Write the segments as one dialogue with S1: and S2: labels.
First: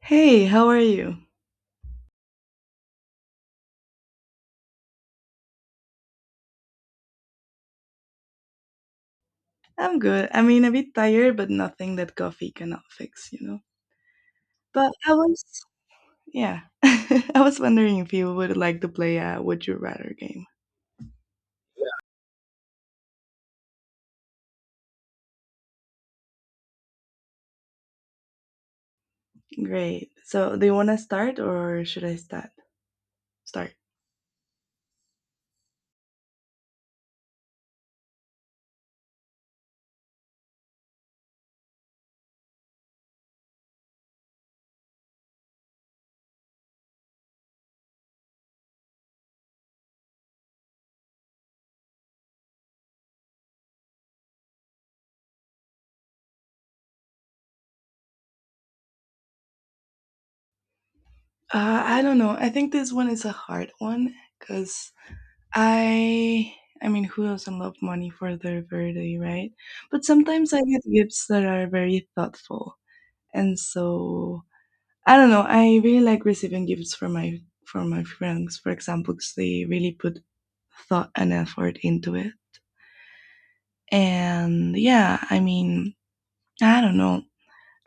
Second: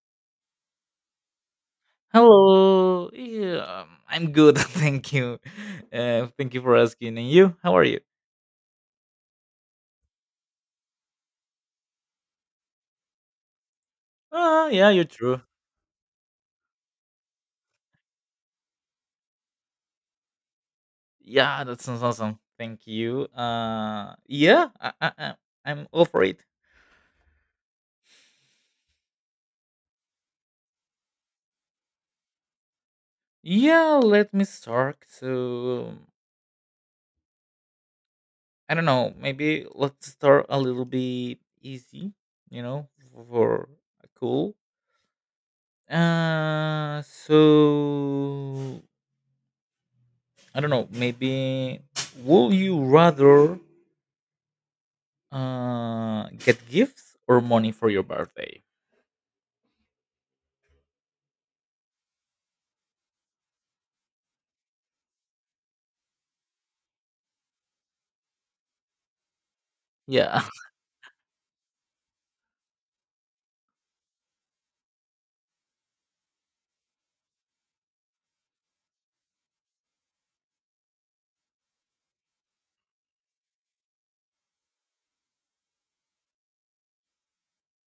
S1: Hey, how are you?
S2: Hello. Yeah, I'm good. Thank you. Thank you for asking. And you? How are you?
S1: I'm good. I mean, a bit tired, but nothing that coffee cannot fix, you know.
S2: Ah, yeah,
S1: But
S2: you're
S1: I
S2: true.
S1: was, yeah, I was wondering if you would like to play a Would You Rather game.
S2: Yeah, that sounds awesome. Thank you. Yeah, I'm all for it.
S1: Great. So, do you want to start or should I start? Start.
S2: Yeah, let me start. So I don't know. Maybe let's start a little bit easy. You know, for cool. So I don't know. Maybe will you rather? Get gifts or money for your birthday?
S1: I don't know. I think this one is a hard one because I, I mean, who doesn't love money for their birthday, right? But
S2: Yeah,
S1: sometimes I get gifts that are very thoughtful, and so I don't know. I really like receiving gifts from my friends, for example, because they really put thought and effort into it. And yeah, I mean, I don't know.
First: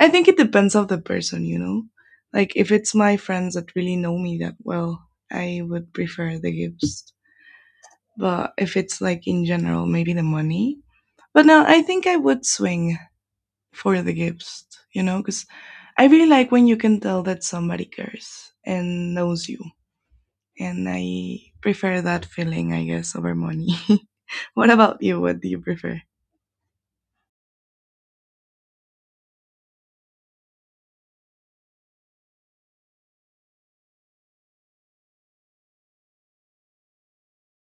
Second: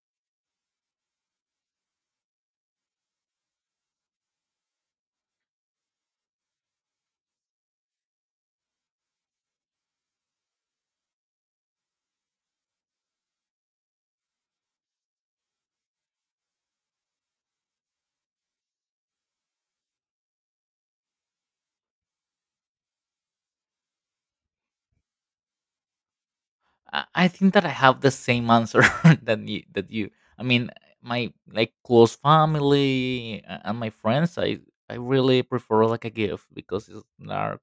S1: I think it depends of the person, you know. Like if it's my friends that really know me that well, I would prefer the gifts. But if it's like in general, maybe the money. But no, I think I would swing for the gifts, you know, because I really like when you can tell that somebody cares and knows you. And I prefer that feeling, I guess, over money. What about you? What do you prefer?
S2: I think that I have the same answer that you. I mean, my like close family and my friends. I really prefer like a gift because it's are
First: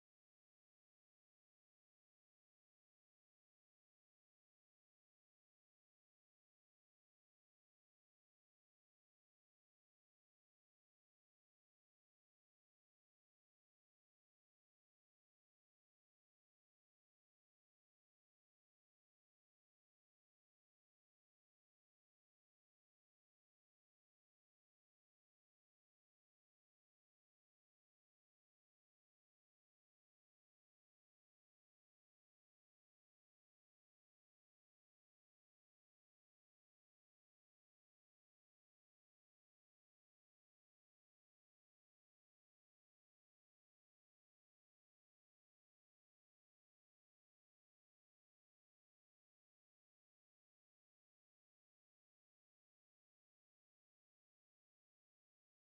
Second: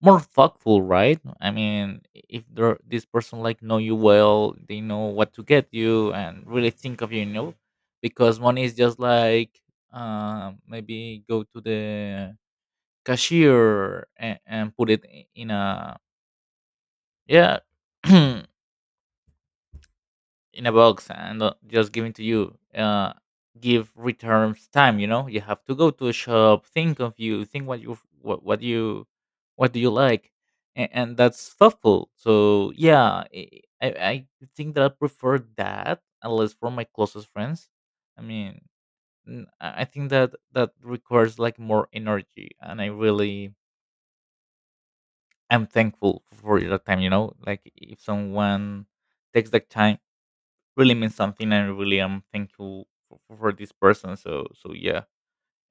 S2: more thoughtful, right? I mean, if there this person like know you well, they know what to get you and really think of you, you know. Because money is just like maybe go to the cashier and put it in a yeah in a box and just give it to you give returns time you know you have to go to a shop think of you think what you what you what do you like and that's thoughtful so yeah I think that I prefer that unless for my closest friends. I mean, I think that that requires like more energy and I really I'm thankful for your time. You know, like if someone takes that time, really means something, and really I'm thankful for this person. So yeah,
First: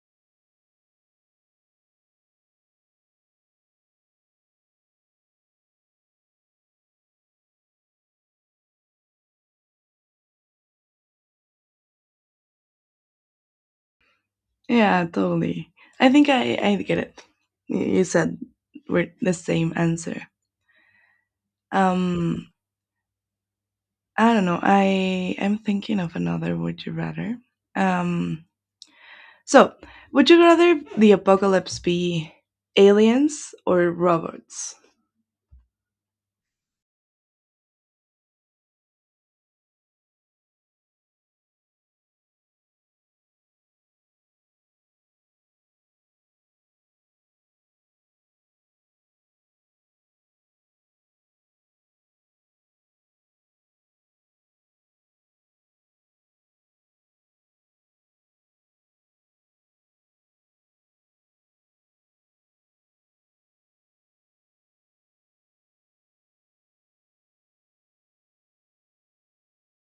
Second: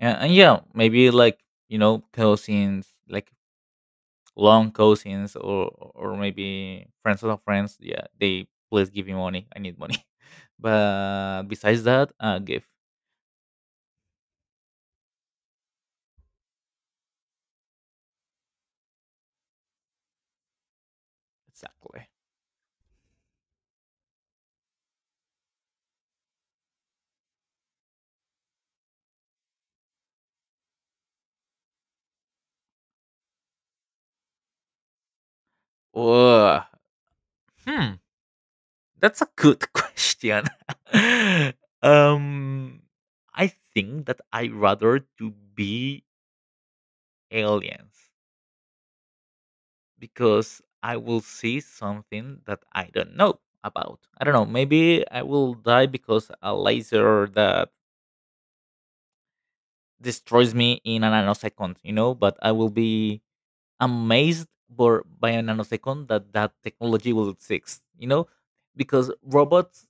S2: and yeah, maybe like you know cousins, like long cousins, or maybe friends of friends. Yeah, they please give me money. I need money. But besides that, give
S1: Yeah, totally. I think I get it. You said we're the same answer.
S2: exactly.
S1: Um, I don't know. I'm thinking of another. Would you rather? Um, so would you rather the apocalypse be aliens or robots?
S2: Ugh. Hmm. That's a good question. um, I think that I rather to be aliens because I will see something that I don't know about. I don't know. Maybe I will die because a laser that destroys me in a nanosecond. You know, but I will be amazed by a nanosecond that that technology will exist. You know, because robots,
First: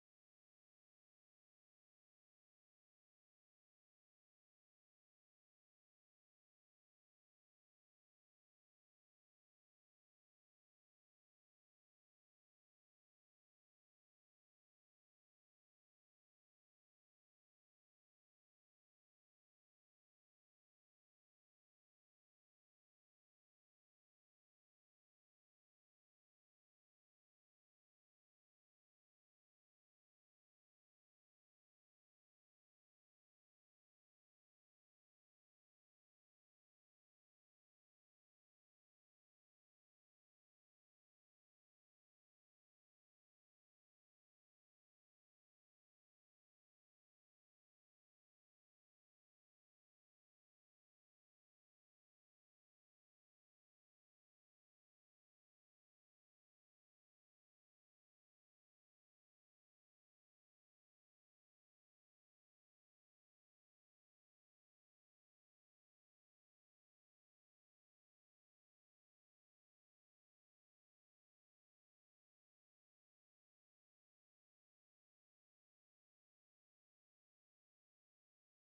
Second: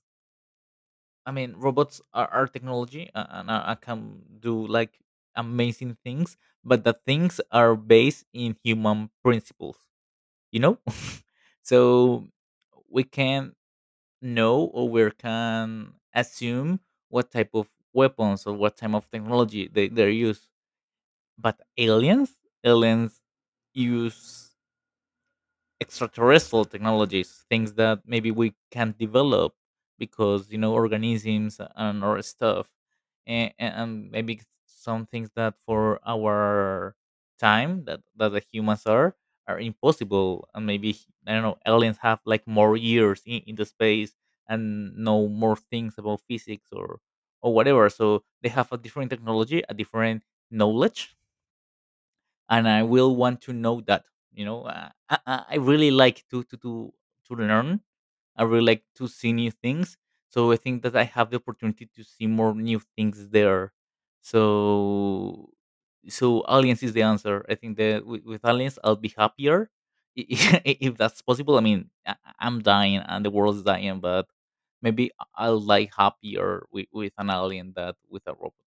S2: I mean, robots are technology, and I can do like amazing things, but the things are based in human principles, you know? So we can know or we can assume what type of weapons or what type of technology they use. But aliens, aliens use extraterrestrial technologies, things that maybe we can't develop because you know organisms and or stuff, and maybe some things that for our time that that the humans are impossible, and maybe I don't know, aliens have like more years in the space and know more things about physics or whatever, so they have a different technology, a different knowledge, and I will want to know that. You know, I really like to learn. I really like to see new things. So I think that I have the opportunity to see more new things there. So so aliens is the answer. I think that with aliens I'll be happier i- if that's possible. I mean, am dying and the world's dying, but maybe will like happier with an alien than with a robot.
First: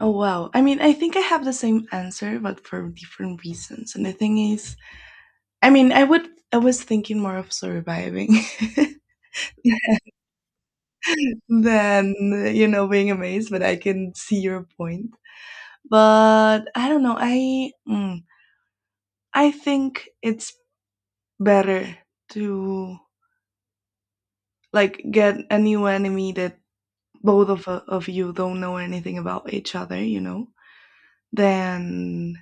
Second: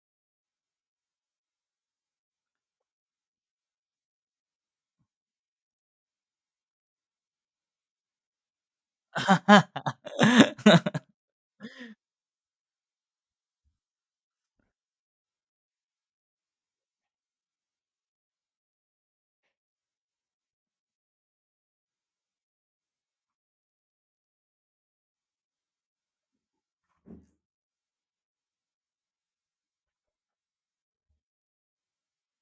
S1: Oh wow. I mean, I think I have the same answer, but for different reasons. And the thing is, I mean, I would. I was thinking more of surviving than being amazed, but I can see your point. But I don't know. I think it's better to like get a new enemy that both of you don't know anything about each other. You know, than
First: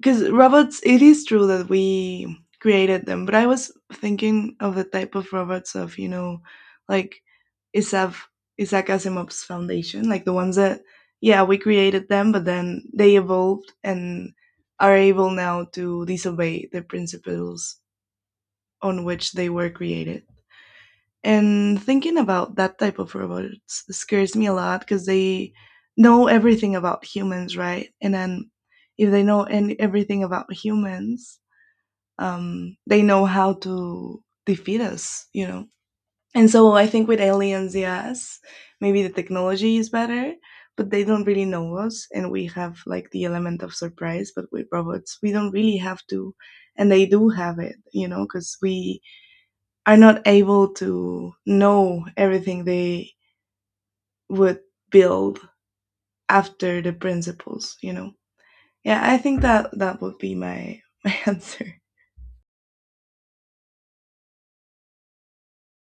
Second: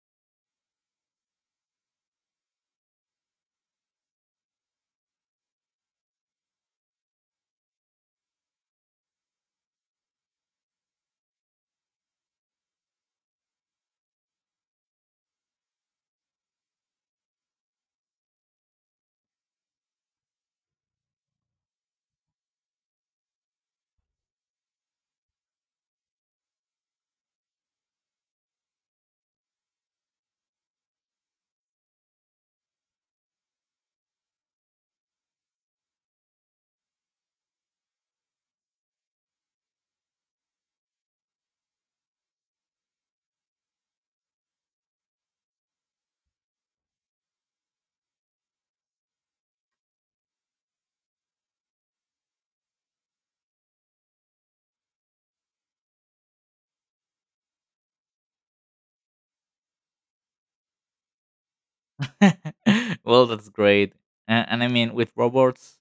S1: because robots, it is true that we created them, but I was thinking of the type of robots of, you know, like isaac isaac Asimov's Foundation, like the ones that yeah, we created them, but then they evolved and are able now to disobey the principles on which they were created. And thinking about that type of robots scares me a lot because they know everything about humans, right? And then if they know everything about humans, they know how to defeat us, you know. And so I think with aliens, yes, maybe the technology is better, but they don't really know us, and we have like the element of surprise. But with robots, we don't really have to, and they do have it, you know, because we are not able to know everything they would build after the principles, you know. Yeah, I think that that would be my my answer.
S2: Well, that's great. And I mean, with robots,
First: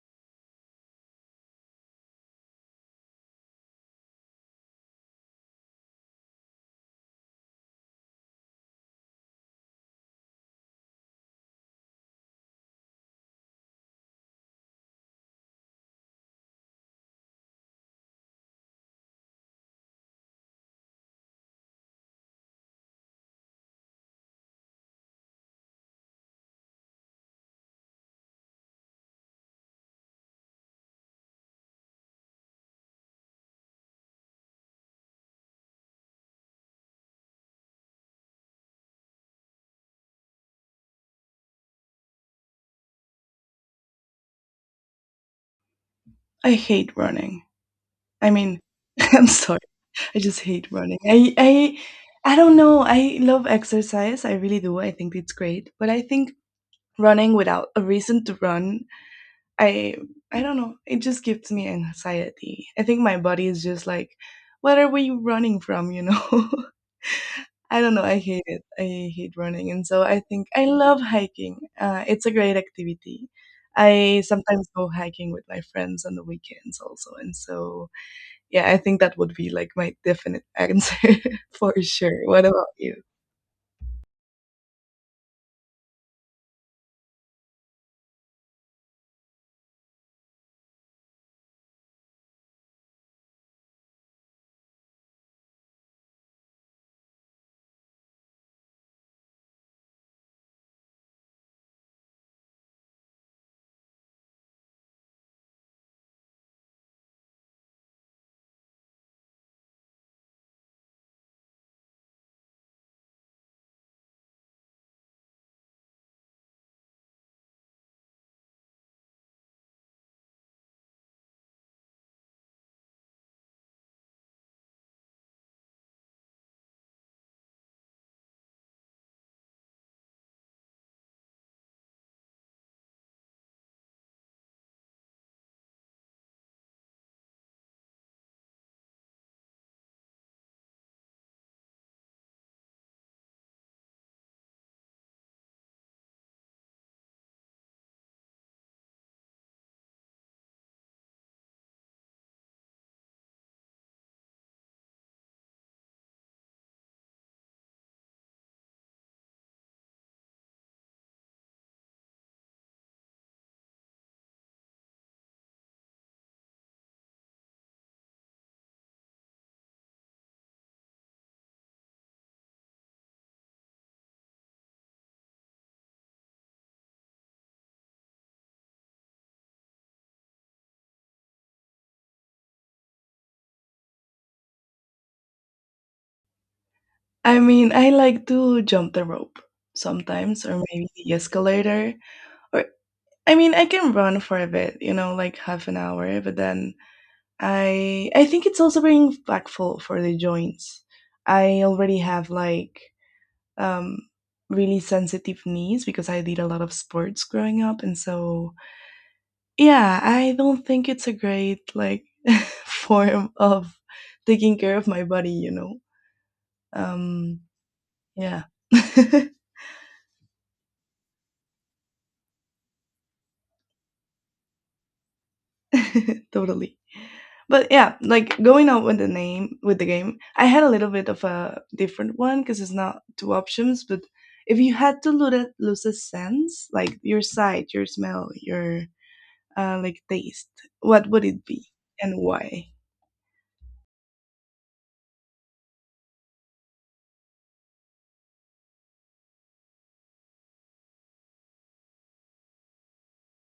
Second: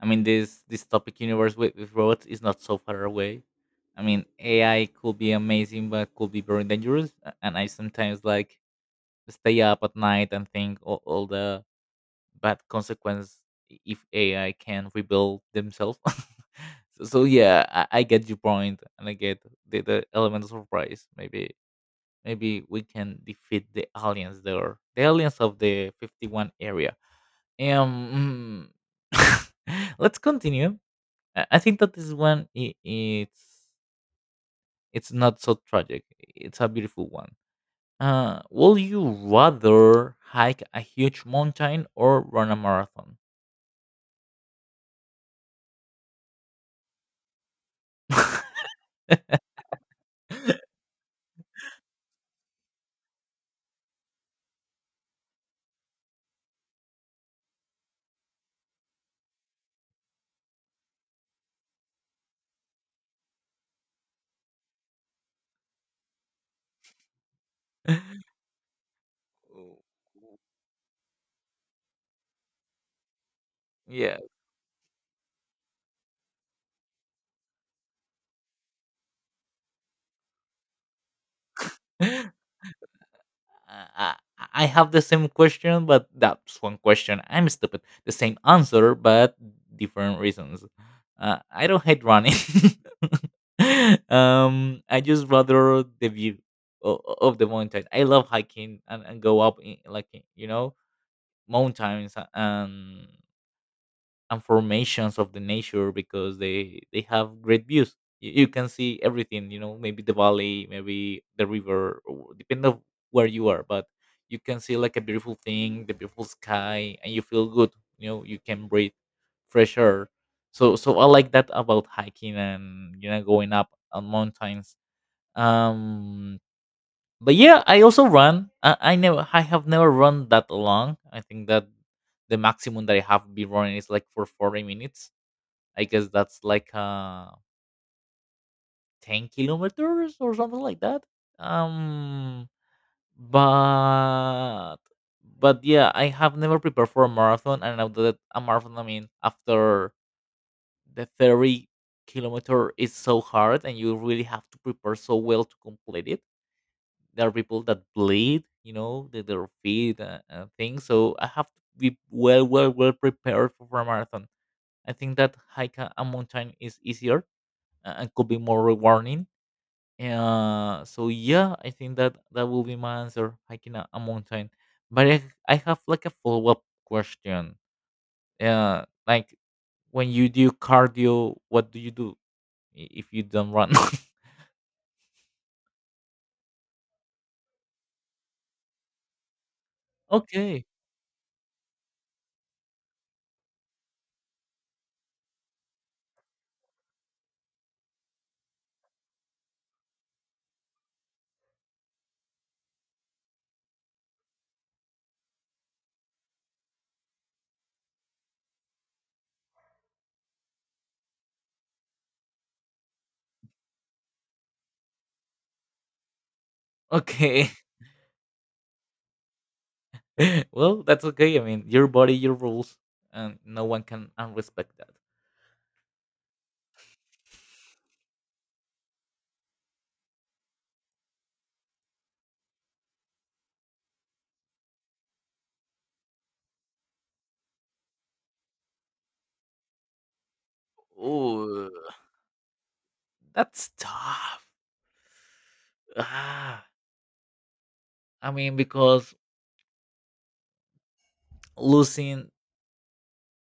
S2: I mean, this topic universe with robots is not so far away. I mean, AI could be amazing, but could be very dangerous. And I sometimes like stay up at night and think all the bad consequences if AI can rebuild themselves. So yeah, I get your point, and I get the element of surprise. Maybe we can defeat the aliens there, the aliens of the 51 area. um, mm, let's continue. I think that this one I it's not so tragic. It's a beautiful one. Will you rather hike a huge mountain or run a marathon?
S1: I hate running. I mean, I'm sorry. I just hate running. I I don't know. I love exercise. I really do. I think it's great. But I think running without a reason to run, I I don't know. It just gives me anxiety. I think my body is just like, what are we running from, you know? I don't know. I hate it. I hate running. And so I think I love hiking. It's a great activity.
S2: yeah.
S1: I sometimes go hiking with my friends on the weekends also. And so yeah, I think that would be like my definite answer for sure. What about you?
S2: I, I I have the same question, but that's one question. I'm stupid. The same answer, but different reasons. I don't hate running. I just rather the view of the mountain. I love hiking and, go up in, like you know, mountains and formations of the nature because they have great views. You can see everything, you know, maybe the valley, maybe the river, or depending on where you are. But you can see like a beautiful thing, the beautiful sky, and you feel good. You know, you can breathe fresh air. So I like that about hiking and you know going up on mountains. um but yeah, I also run. I have never run that long. I think that the maximum that I have been running is like for 40 minutes. I guess that's like 10 kilometers or something like that. Um, but but yeah, I have never prepared for a marathon. And I know that a marathon, I mean, after the 30 kilometer is so hard, and you really have to prepare so well to complete it. There are people that bleed, you know, their feet, and things, so I have to be well well well prepared for a marathon. I think that hike a mountain is easier, and could be more rewarding. So yeah, I think that that will be my answer, hiking a mountain. But I have like a follow-up question. Like when you do cardio, what do you do if you don't run?
S1: I mean, I like to jump the rope sometimes, or
S2: okay.
S1: maybe the escalator. Or I mean, I can run for a bit, you know, like half an hour. But then I think it's also very impactful for the joints. I already have like um, really sensitive knees because I did a lot of sports growing up, and so yeah, I don't think it's a great like form of taking care of my body, you know. Um,
S2: Okay.
S1: yeah.
S2: Well, that's okay. I mean, your body, your rules, and no one can unrespect that.
S1: Totally. But yeah, like going out with the name with the game, I had a little bit of a different one because it's not two options, but if you had to lose lose a sense, like your sight, your smell, your like taste, what would it be
S2: Ooh,
S1: and why?
S2: that's tough. Ah, I mean, because losing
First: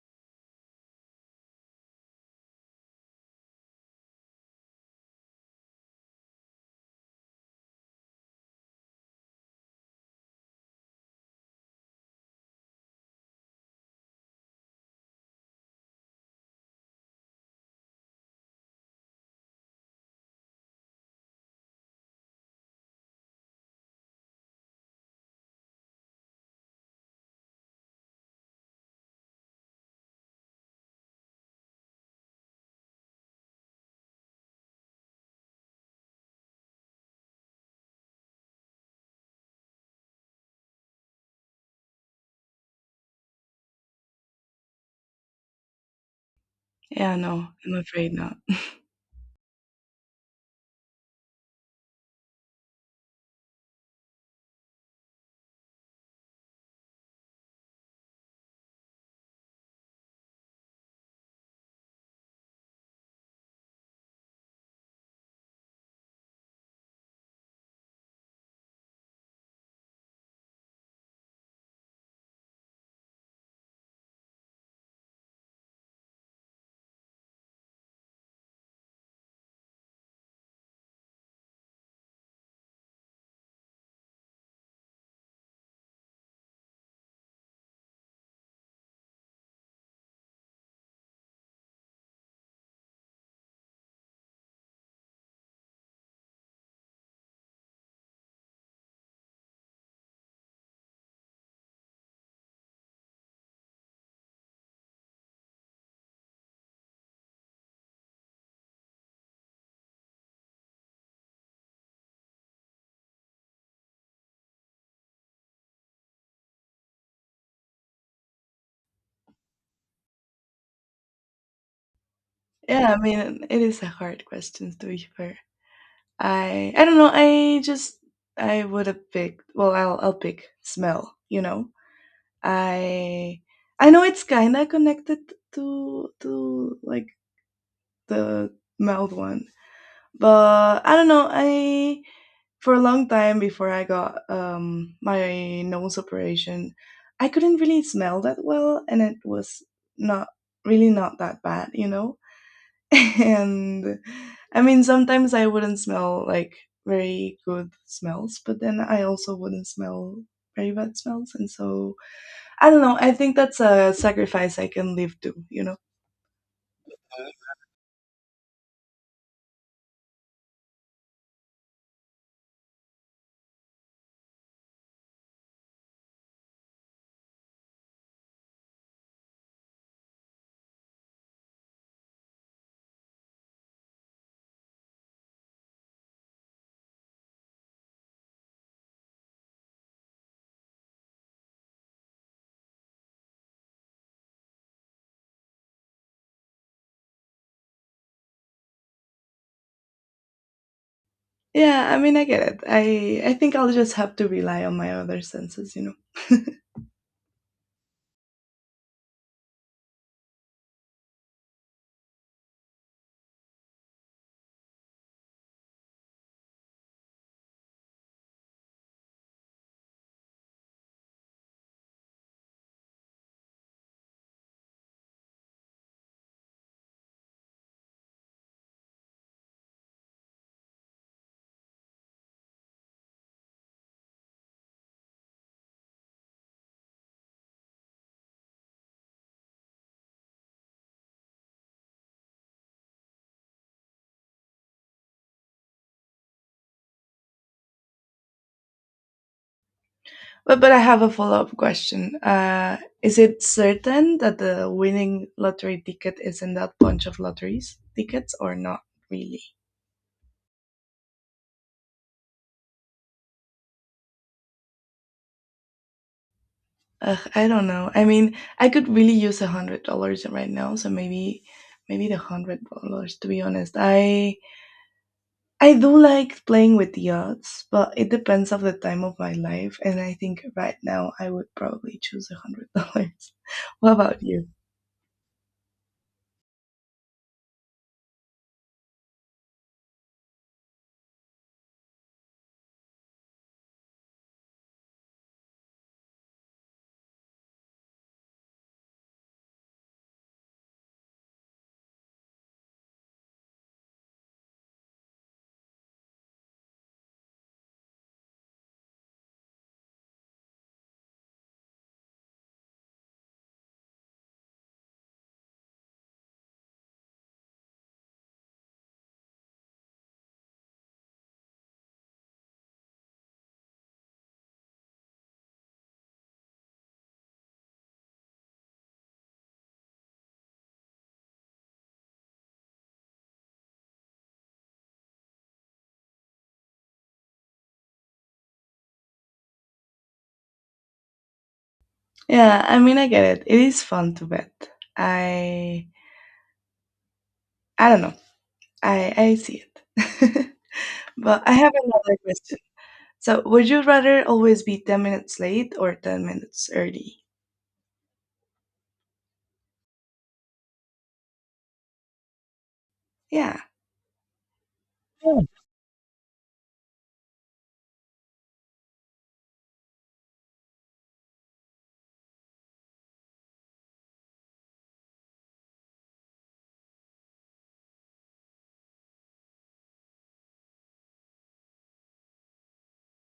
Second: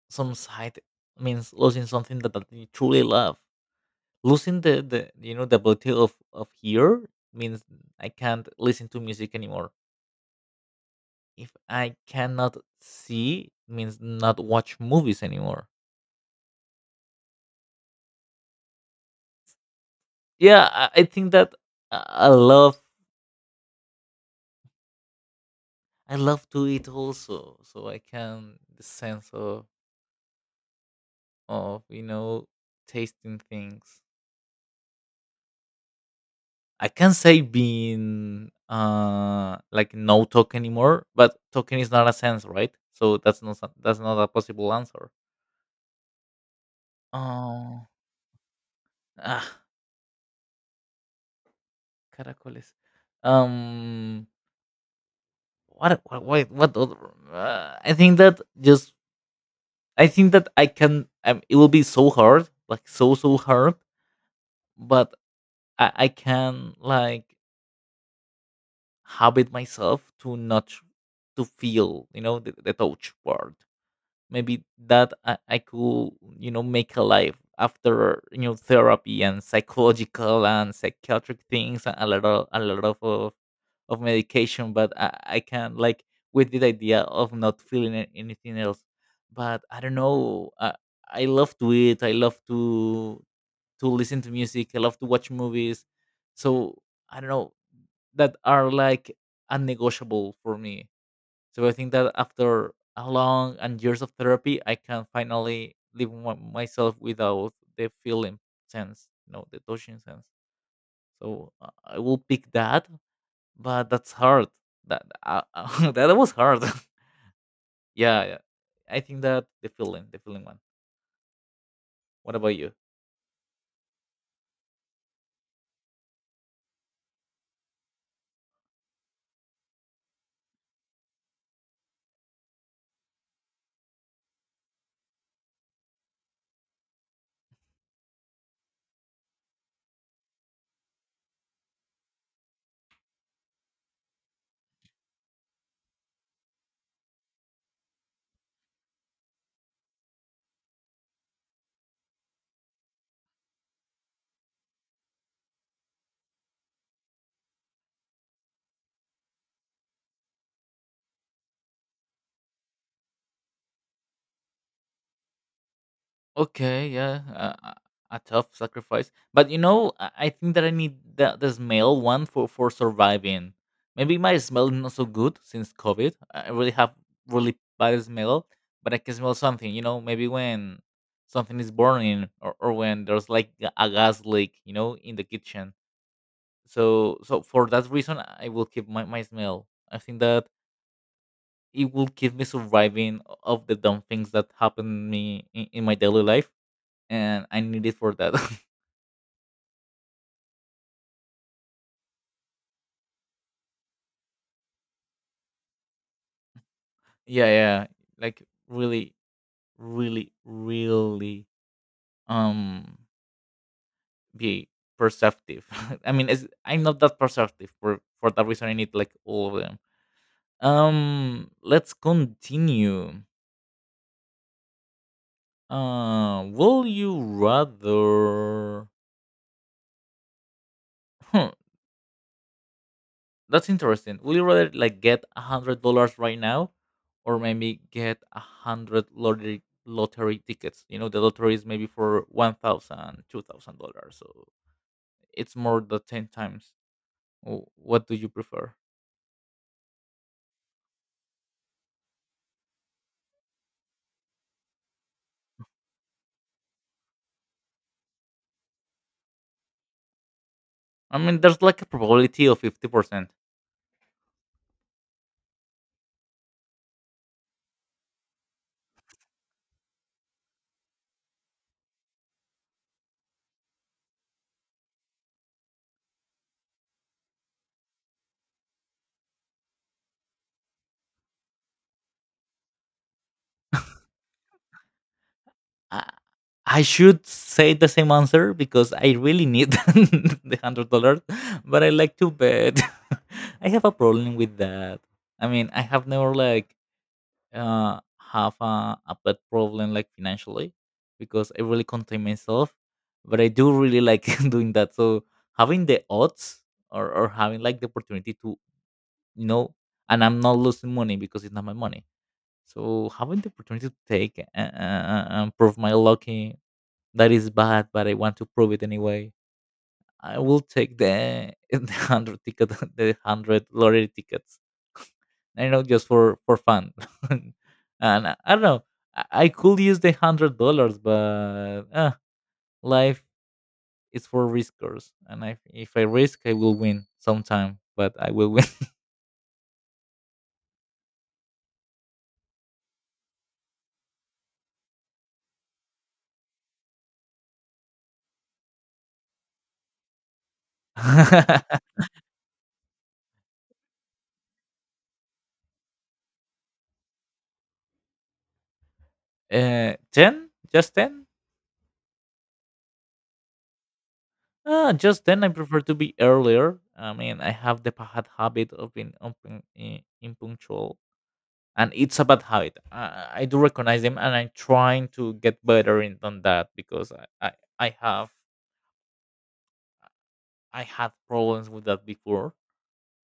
S2: some sight means losing something that you truly love. Losing the you know the ability of hear means I can't listen to music anymore. If I cannot see, means not watch movies anymore. Yeah, I think that I I love I love to eat also, so I can the sense of you know tasting things. I can't say being like no talk anymore, but talking is not a sense, right? So that's not a possible answer.
S1: Yeah, no, I'm
S2: Oh,
S1: afraid not.
S2: ah, caracoles. Um, what what what, what other, I think that just I think that I can. It will be so hard, like so hard, but I can like habit myself to not to feel, you know, the touch part. Maybe that I could, you know, make a life after, you know, therapy and psychological and psychiatric things and a lot of medication. But I can like with the idea of not feeling anything else. But I don't know, I love to eat, I love to listen to music. I love to watch movies. So I don't know, that are like unnegotiable for me. So I think that after a long and years of therapy, I can finally live myself without the feeling sense, you know, the touching sense. So I will pick that, but that's hard. That that was hard. yeah, yeah, I think that the feeling one. What about you?
S1: Yeah, I mean, it is a hard question to be fair. I don't know. I just I would have picked. Well, I'll pick smell. You know, I I know it's kinda connected to like the mouth one, but I don't know. I for a long time before I got my nose operation, I couldn't really smell that well, and it was not really not that bad. You know, and I mean, sometimes I wouldn't smell like very good smells, but then I also wouldn't smell very bad smells. And so I don't know. I think that's a sacrifice I can live to, you know?
S2: Okay, yeah, a tough sacrifice. But you know, I think that I need the smell one for surviving. Maybe my smell is not so good since COVID. I really have really bad smell, but I can smell something. You know, maybe when something is burning, or when there's like a gas leak, you know, in the kitchen. So for that reason, I will keep my smell. I think that it will keep me surviving of the dumb things that happen me in my daily life, and I need it for that.
S1: Yeah, I mean, I get it. I think I'll just have to rely on my other senses, you know?
S2: yeah, yeah, like really, really, really, um, be perceptive. I mean, it's, I'm not that perceptive for that reason. I need like all of them. Let's continue. Will you rather? That's interesting. Would you rather like get $100 right now, or maybe get 100 lottery tickets? You know, the lottery is maybe for 1,000, $2,000, so it's more than ten times. What do you prefer?
S1: But I have a follow up question. Is it certain that the winning lottery ticket is in that bunch of lotteries tickets or not really?
S2: I mean, there's like a probability of 50%.
S1: Ugh, I don't know. I mean, I could really use $100 right now, so maybe the $100. To be honest, I do like playing with the odds, but it depends of the time of my life, and I think right now I would probably choose $100. What about you?
S2: I, I should say the same answer because I really need the $100, but I like to bet. I have a problem with that. I mean, I have never like have a bad problem like financially, because I really contain myself, but I do really like doing that. So having the odds, or having like the opportunity to you know, and I'm not losing money because it's not my money. So having the opportunity to take and prove my lucky, that is bad, but I want to prove it anyway. I will take the the 100 ticket, the 100 lottery tickets. I know, just for fun. And I don't know. I could use the $100, but life is for riskers, and I, if I risk I will win sometime, but I will win.
S1: Yeah, I mean, I get it. It is fun to bet. I I don't know. I see it. But I have another question. So, would you rather always be 10 minutes late or 10 minutes early?
S2: 10? Just 10?
S1: Yeah.
S2: Ah, just 10,
S1: Yeah.
S2: I prefer to be earlier. I mean, I have the bad habit of being impunctual, and it's a bad habit. I do recognize them, and I'm trying to get better in on that because I have, I had problems with that before,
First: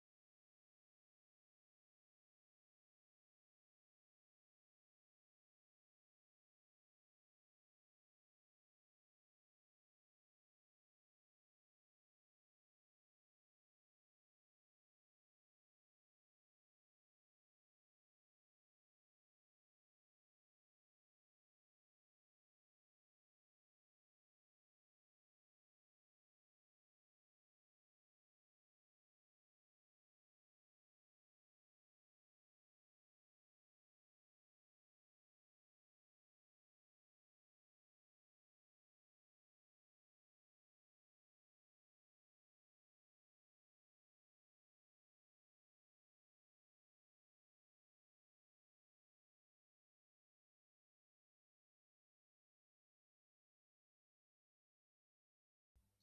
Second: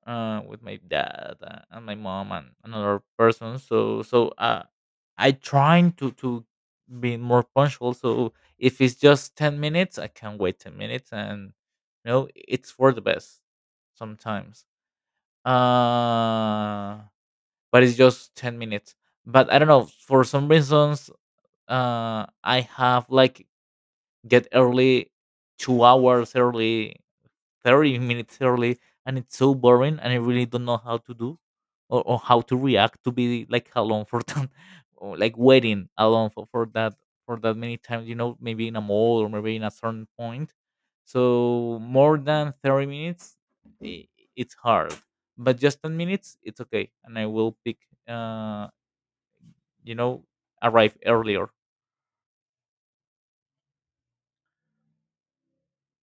S2: with my dad and my mom and another person. So I trying to be more punctual. So if it's just 10 minutes, I can wait 10 minutes, and you know, it's for the best sometimes. Uh, but it's just 10 minutes, but I don't know, for some reasons I have like get early 2 hours early, 30 minutes early, and it's so boring, and I really don't know how to do, or how to react to be like alone for that, or like waiting alone for that, for that many times. You know, maybe in a mall or maybe in a certain point. So more than 30 minutes, I it's hard. But just 10 minutes, it's okay, and I will pick. Uh, you know, arrive earlier.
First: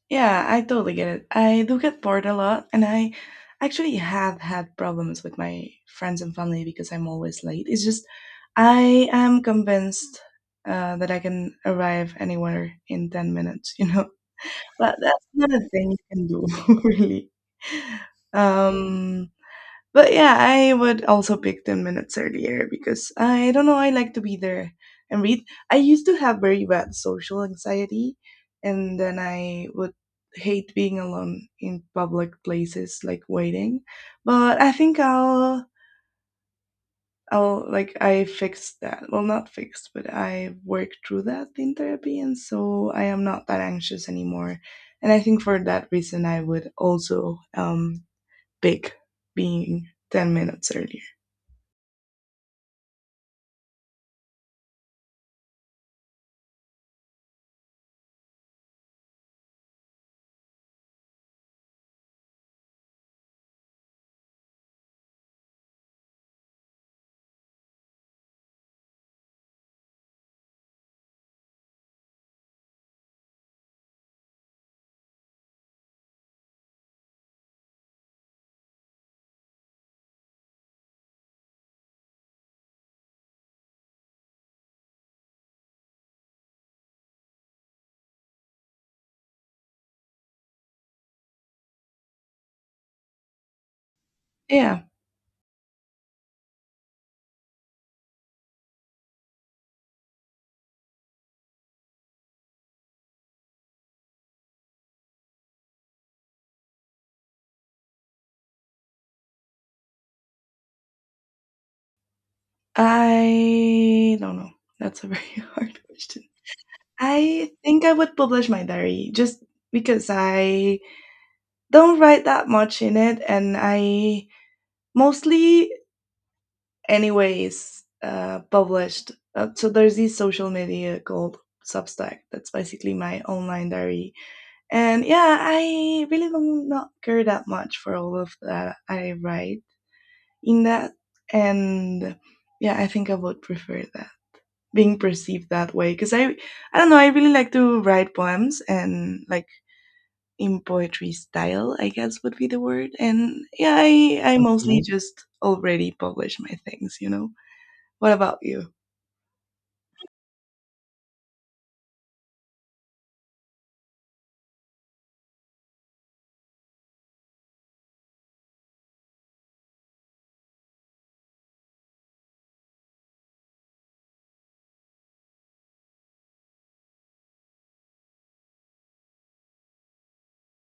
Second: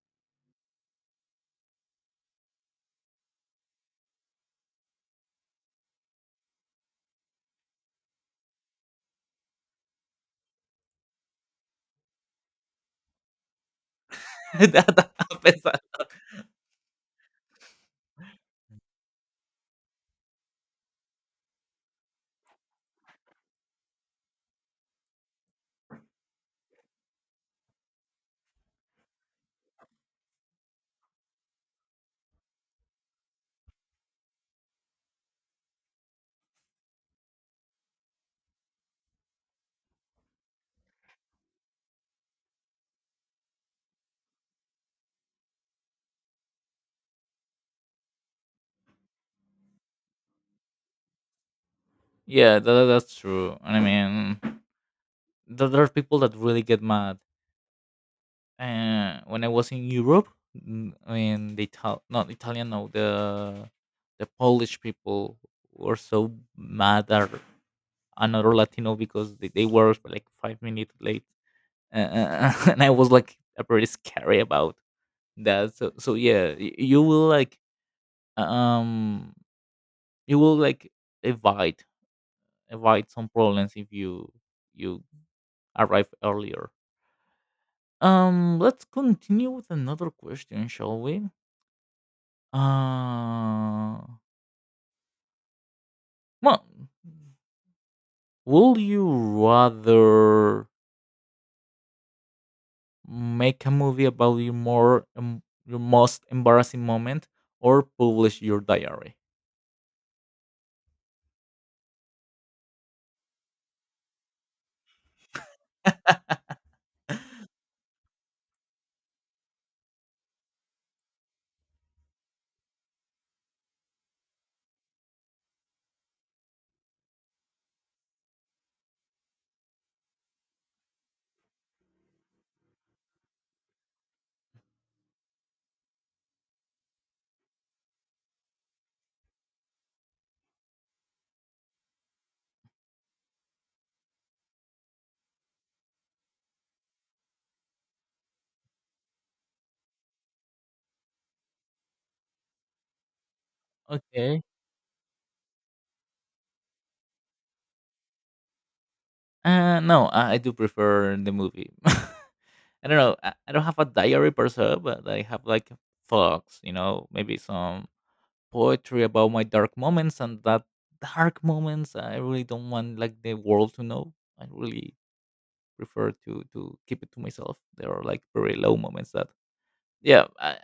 S1: Yeah, I totally get it. I do get bored a lot, and I actually have had problems with my friends and family because I'm always late. It's just I am convinced that I can arrive anywhere in 10 minutes, you know? But
S2: That
S1: that's not a
S2: happens.
S1: thing you can do, really. Um, But yeah, I would also pick 10 minutes earlier because I don't know, I like to be there and read. I used to have very bad social anxiety, and then I would hate being alone in public places like waiting. But I think I'll like I fixed that. Well, not fixed, but I worked through that in therapy and so I am not that anxious anymore. And I think for that reason I would also big, being 10 minutes earlier.
S2: Yeah, that's true. I mean, there are people that really get mad. When I was in Europe, I mean, the not Italian, no, the Polish people were so mad at another Latino because they were like 5 minutes late, and I was like pretty scary about that. So so yeah, um you will like avoid avoid some problems if you arrive earlier. Let's continue with another question, shall we? Uh,
S1: Yeah,
S2: well, will you rather make a movie about your more your most embarrassing moment, or publish your diary?
S1: I don't know. That's a very hard question. I think I would publish my diary just because I don't write that much in it and I mostly anyways published. So there's this social media called Substack. That's basically my online diary. And yeah, I really don't not care that much for all of that I write in that. And yeah, I think I would prefer that being perceived that way because I don't know, I really like to write poems and like in poetry style I guess would be the word. And yeah, I
S2: Okay.
S1: mostly Mhm. just already publish my things, you know. What about you?
S2: No, I do prefer the movie. I don't know. I don't have a diary per se, but I have like thoughts, you know, maybe some poetry about my dark moments, and that dark moments I really don't want like the world to know. I really prefer to keep it to myself. There are like very low moments that yeah,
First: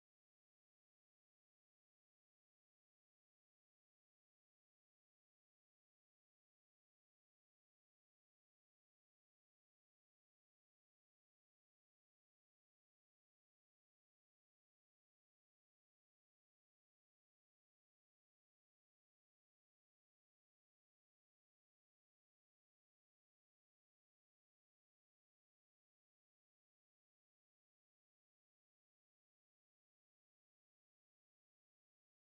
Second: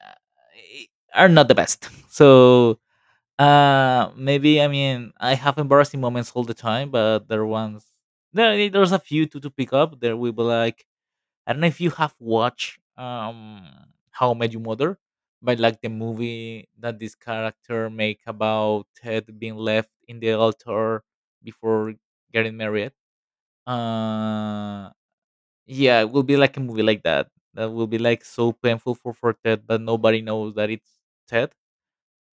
S2: I, are not the best. So maybe, I mean, I have embarrassing moments all the time, but there ones, there's a few to pick up. There will be like, I don't know if you have watched How I Met Your Mother, but like the movie that this character make about Ted being left in the altar before getting married. Uh yeah, it will be like a movie like that. That will be like so painful for Ted, but nobody knows that it's Ted.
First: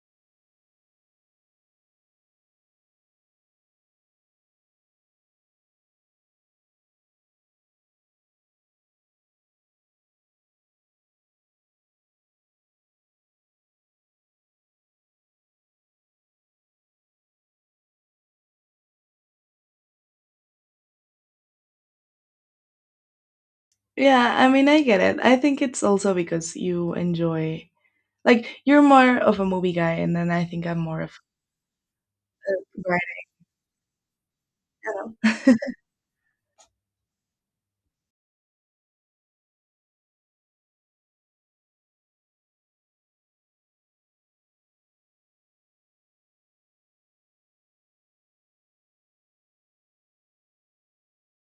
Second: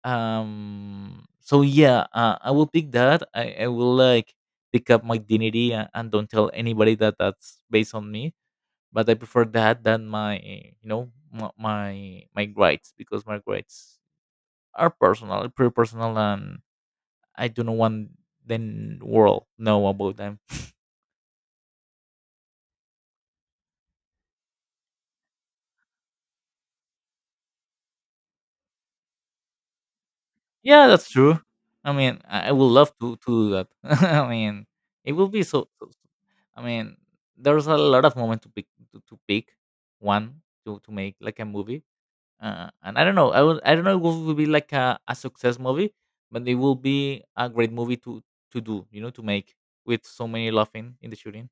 S2: So yeah, I will pick that. I will like pick up my dignity and don't tell anybody that that's based on me, but I prefer that than my, you know, my, my grades, because my grades are personal, pretty personal, and I do not want the world know about them.
S1: Yeah, I mean, I get it. I think it's also because you enjoy, like, you're more of a movie guy, and then I think I'm
S2: Yeah,
S1: more
S2: that's
S1: of
S2: true. I mean, I would love to
S1: right.
S2: to do that. I mean, it will be so, so I mean, there's a lot of moment to pick to pick one to make like a movie. And I don't know. I would. I don't know. It will be like a success movie, but it will be a great movie to do. You know, to make with so many laughing in the shooting.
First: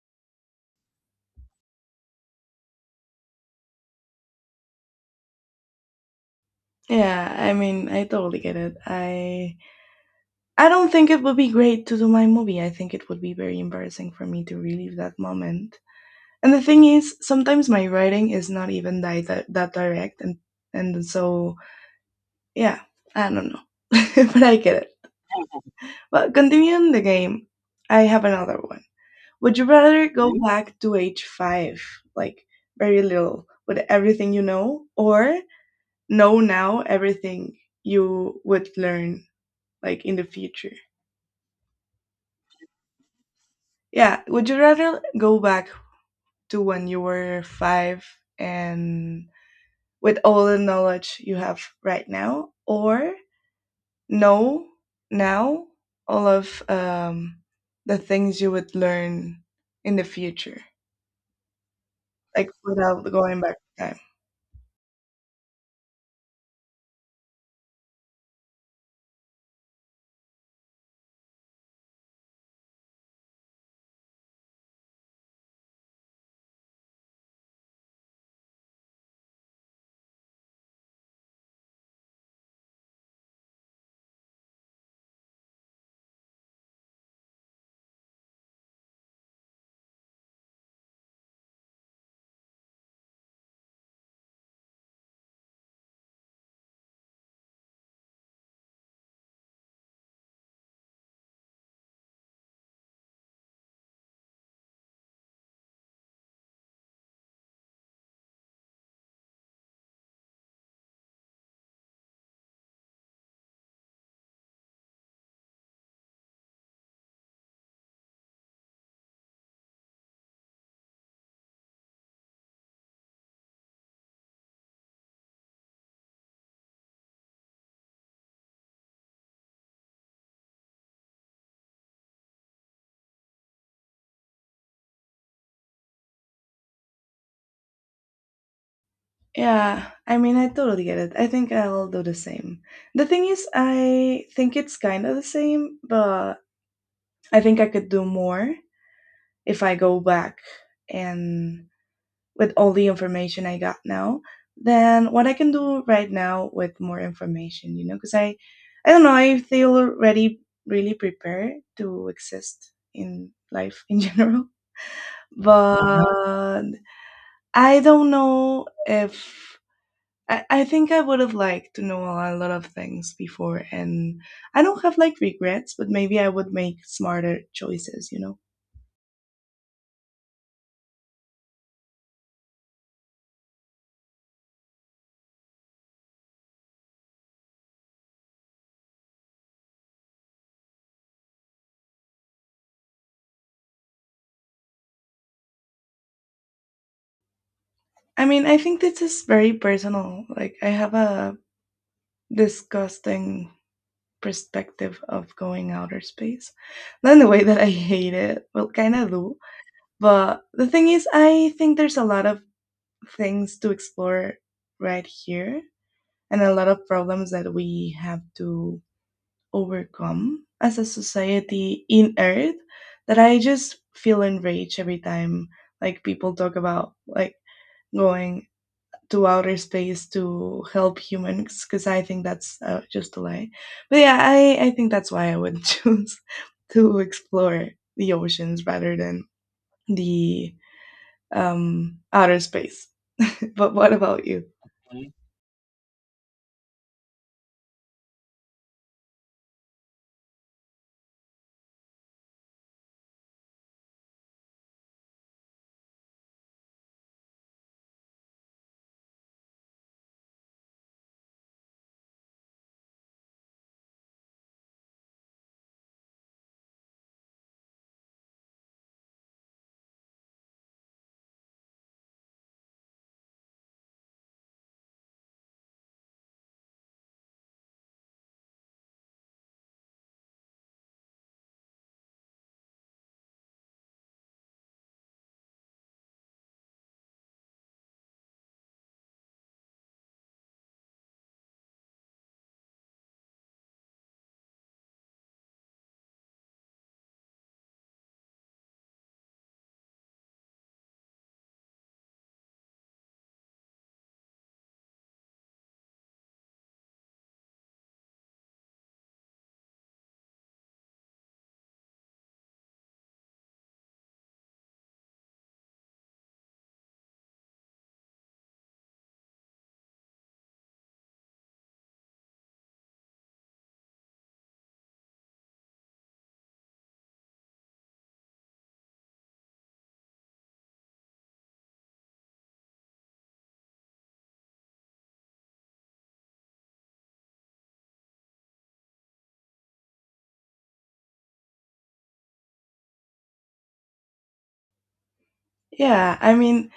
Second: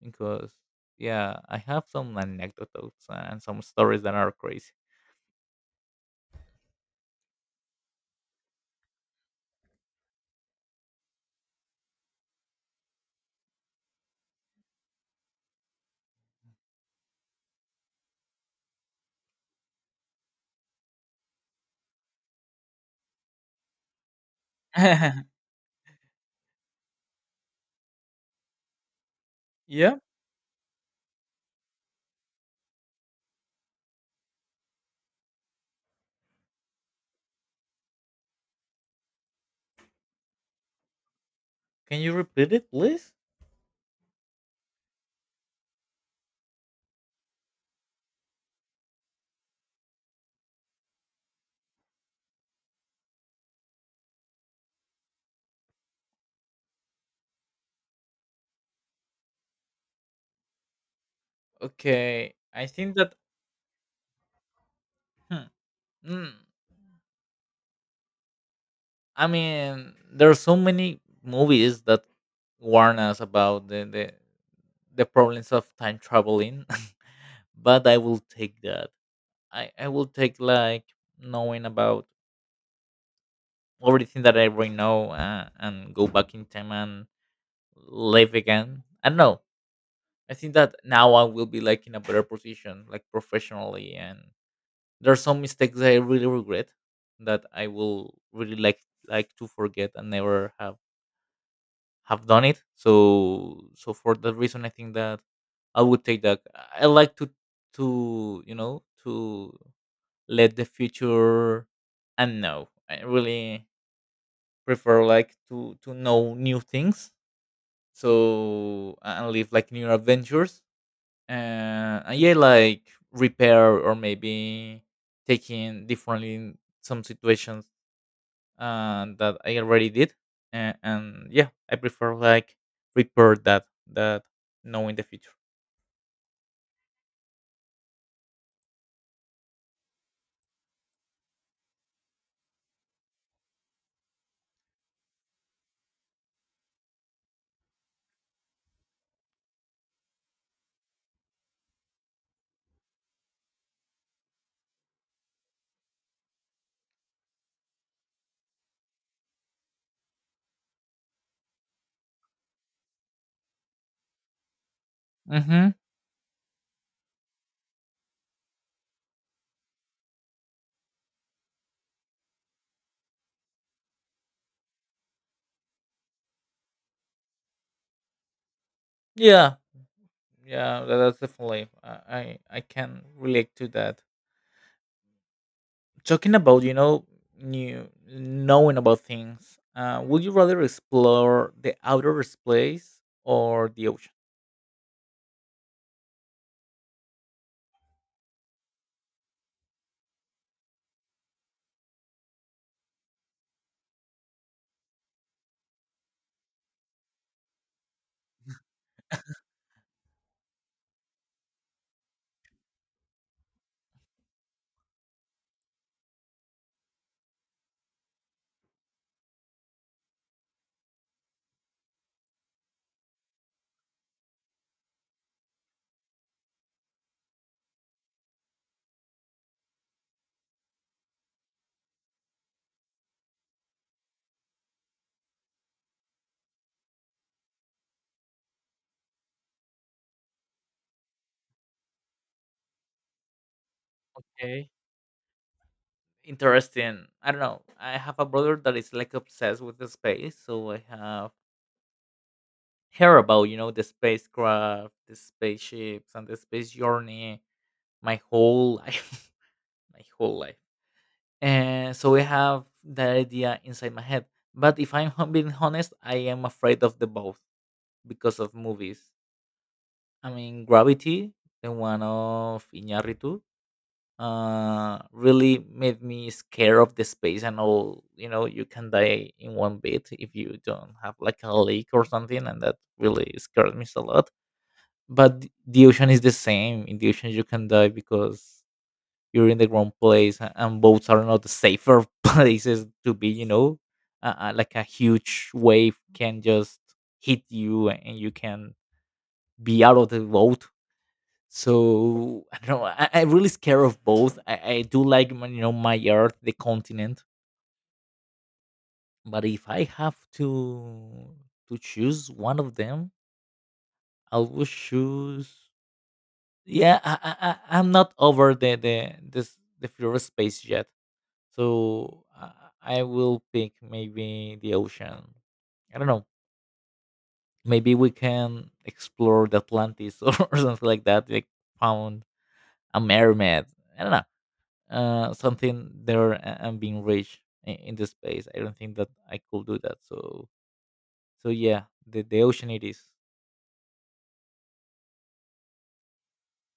S2: Because yeah, I have some anecdotes and some stories that are crazy.
S1: Yeah, I mean, I totally get it. I don't think it would be great to do my movie. I think it would be very embarrassing for me to relive that moment. And the thing is, sometimes my writing is not even that that direct, and so yeah, I don't know, but I get it. But continuing the game, I have another one. Would you
S2: Yeah.
S1: rather go back to age five, like very little, with everything you know, or know now everything you would learn, like in the future?
S2: Can you repeat it, please?
S1: Yeah, would you rather go back to when you were five and with all the knowledge you have right now, or know now all of the things you would learn in the future?
S2: Okay,
S1: Like
S2: I think
S1: without
S2: that.
S1: going back in time.
S2: Hmm, mm, I mean, there are so many movies that warn us about the problems of time traveling, but I will take that. I will take like knowing about everything that I already know, and go back in time and live again. I don't know. I think that now I will be like in a better position, like professionally, and there are some mistakes that I really regret, that I will really like to forget and never have done it. So so for that reason, I think that I would take that. I like to, you know, to let the future and know. I really prefer like to know new things. So and live like new adventures. And yeah, like repair, or maybe taking differently in some situations that I already did, and yeah, I prefer like repair that, that know in the future.
S1: Yeah, I mean, I totally get it. I think I'll do the same. The thing is, I think it's kind of the same, but I think I could do more if I go back and with all the information I got now than what I can do right now with more information, you know, because I don't know, I feel already really prepared to exist in life in general.
S2: Mm-hmm.
S1: But I don't know if I think I would have liked to know a lot of things before, and I don't have like regrets, but maybe I would make smarter choices, you know.
S2: Yeah, yeah, that's definitely, I can relate to that. Talking about, you know, new knowing about things, would you rather explore the outer space or the ocean?
S1: I mean, I think this is very personal. Like, I have a disgusting perspective of going outer space. Not in the way that I hate it, well, kind of do. But the thing is, I think there's a lot of things to explore right here and a lot of problems that we have to overcome as a society in Earth that I just feel enraged every time like people talk about like going to outer space to help humans because I think that's just a lie. But yeah, I think that's why I would choose to explore the oceans rather than the outer space. But what about you?
S2: Okay, interesting. I don't know. I have a brother that is like obsessed with the space, so I have heard about, you know, the spacecraft, the spaceships, and the space journey my whole life, my whole life. And so I have that idea inside my head. But if being honest, I am afraid of the both because of movies. I mean, Gravity, the one of Iñárritu, really made me scared of the space, and all, you know, you can die in one bit if you don't have like a leak or something, and that really scared me a lot. But the ocean is the same. In the ocean, you can die because you're in the wrong place, and boats are not the safer places to be. You know, like a huge wave can just hit you, and you can be out of the boat. So I don't know. I'm really scared of both. I do like my, you know, my earth, the continent, but if I have to choose one of them, I will choose. Yeah, I'm not over the floor space yet, so i I will pick maybe the ocean. I don't know, maybe we can explore the Atlantis, or something like that, like found a mermaid, I don't know, something there, and being rich. In the space, I don't think that I could do that, so so yeah, the ocean it is.
S1: Yeah, I mean,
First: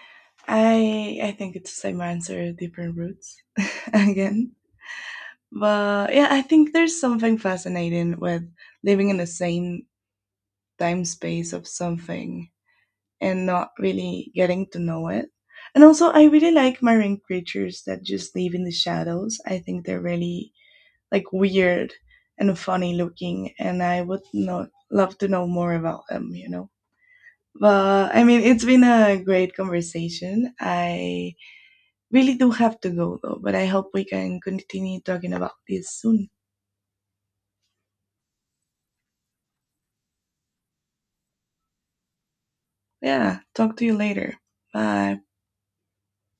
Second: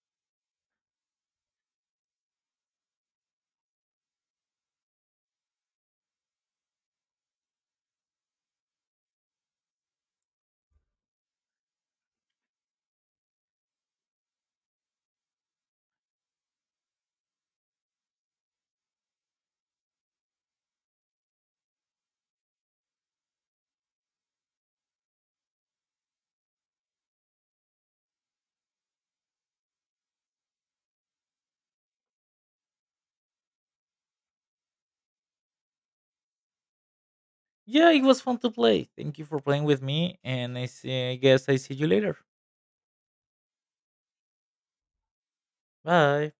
S1: I think it's the same answer, different routes again. But yeah, I think there's something fascinating with living in the same time space of something and not really getting to know it. And also, I really like marine creatures that just live in the shadows. I think they're really like weird and funny looking, and I would not love to know more about them. You know, but I mean, it's been a great conversation. I really do have to go though, but I hope we can continue talking about this soon.
S2: Yeah, it was fun to play. Thank you for playing with me, and I guess I see you later.
S1: Yeah, talk to you later. Bye.
S2: Bye.